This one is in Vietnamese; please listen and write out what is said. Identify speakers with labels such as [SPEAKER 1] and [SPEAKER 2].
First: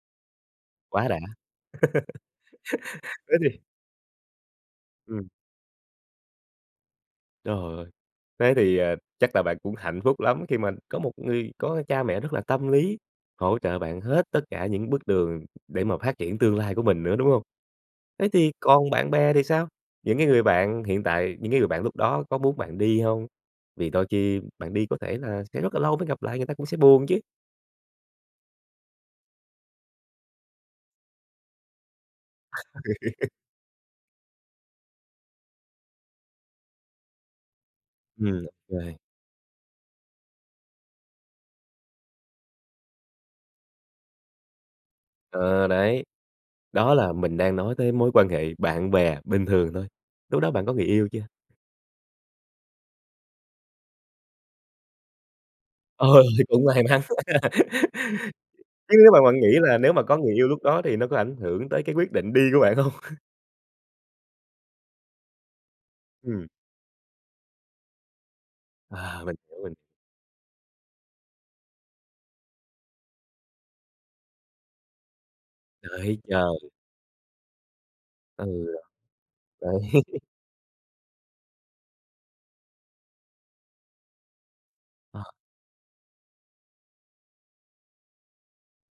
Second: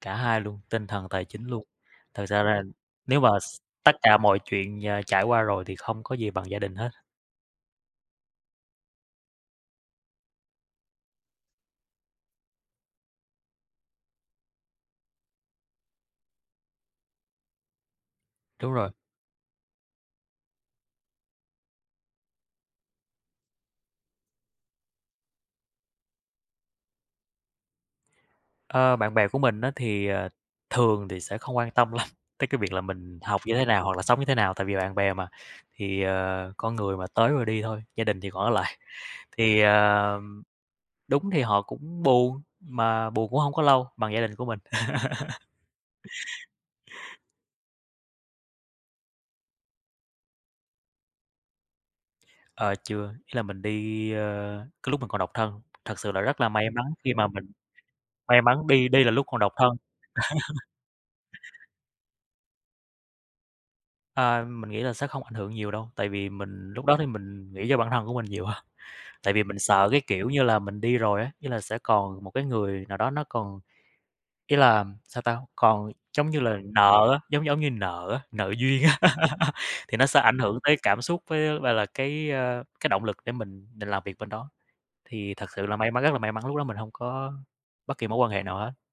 [SPEAKER 1] Cả hai luôn, tinh thần,
[SPEAKER 2] Quá đã.
[SPEAKER 1] tài chính luôn, thật sự rằng nếu mà
[SPEAKER 2] Thế
[SPEAKER 1] s
[SPEAKER 2] thì
[SPEAKER 1] tất cả mọi chuyện nhờ trải
[SPEAKER 2] Ừm.
[SPEAKER 1] qua rồi thì không có gì bằng gia đình hết.
[SPEAKER 2] Trời ơi, thế thì, à, chắc là bạn cũng hạnh phúc lắm khi mình có một người có cha mẹ rất là tâm lý, hỗ trợ bạn hết tất cả những bước đường để mà phát triển tương lai của mình nữa, đúng hông? Thế thì
[SPEAKER 1] Đúng
[SPEAKER 2] còn
[SPEAKER 1] rồi.
[SPEAKER 2] bạn bè thì sao, những cái người bạn hiện tại, những cái người bạn lúc đó có muốn bạn đi hông? Vì đôi khi bạn đi có thể là sẽ rất là lâu mới gặp lại, người ta cũng sẽ buồn chứ.
[SPEAKER 1] Ơ, bạn bè của mình á thì, ờ, thường thì sẽ không quan tâm lắm, tới cái việc là mình học như thế nào hoặc là sống như thế nào. Tại vì bạn bè mà, thì, ờ, con người mà tới rồi đi thôi, gia đình thì vẫn
[SPEAKER 2] Ừm
[SPEAKER 1] ở lại,
[SPEAKER 2] [unintelligible]
[SPEAKER 1] thì, ờ, đúng thì họ cũng buồn, mà buồn cũng hông có lâu bằng gia đình của mình.
[SPEAKER 2] Ờ, đấy, đó là mình đang nói tới mối quan hệ bạn bè bình thường thôi, lúc đó bạn có người yêu chưa?
[SPEAKER 1] Ờ, chưa, ý là mình đi, ơ, cái lúc mình còn độc thân. Thật sự là
[SPEAKER 2] Ơi,
[SPEAKER 1] rất là
[SPEAKER 2] cũng
[SPEAKER 1] may
[SPEAKER 2] mai
[SPEAKER 1] mắn
[SPEAKER 2] mắn
[SPEAKER 1] khi
[SPEAKER 2] quá
[SPEAKER 1] mà mình
[SPEAKER 2] ha
[SPEAKER 1] may mắn đi
[SPEAKER 2] chứ
[SPEAKER 1] đi
[SPEAKER 2] nếu
[SPEAKER 1] là
[SPEAKER 2] mà
[SPEAKER 1] lúc
[SPEAKER 2] bạn
[SPEAKER 1] còn
[SPEAKER 2] nghĩ
[SPEAKER 1] độc thân.
[SPEAKER 2] là nếu mà có người yêu lúc đó thì nó có ảnh hưởng tới cái quyết định đi của bạn hông?
[SPEAKER 1] Ờ, mình nghĩ là sẽ không ảnh hưởng nhiều đâu, tại vì
[SPEAKER 2] Ừm.
[SPEAKER 1] mình lúc đó thì mình nghĩ cho bản thân của mình nhiều ha,
[SPEAKER 2] À,
[SPEAKER 1] tại
[SPEAKER 2] mình
[SPEAKER 1] vì
[SPEAKER 2] hiểu,
[SPEAKER 1] mình
[SPEAKER 2] mình
[SPEAKER 1] sợ cái, kiểu như là, mình đi rồi á, như là sẽ còn một cái người nào đó nó còn ý làm sao ta? Còn
[SPEAKER 2] Đợi
[SPEAKER 1] chống như
[SPEAKER 2] chờ.
[SPEAKER 1] là nợ á, giống giống như nợ á,
[SPEAKER 2] Ừ
[SPEAKER 1] nợ duyên á
[SPEAKER 2] đ đấy.
[SPEAKER 1] thì nó sẽ ảnh hưởng tới cảm xúc với á gọi là, cái, ơ, cái động lực để mình mình làm việc bên đó,
[SPEAKER 2] Ờ.
[SPEAKER 1] thì thật sự là may mắn, rất là may mắn lúc đó mình hông có bất kỳ mối quan hệ nào hết.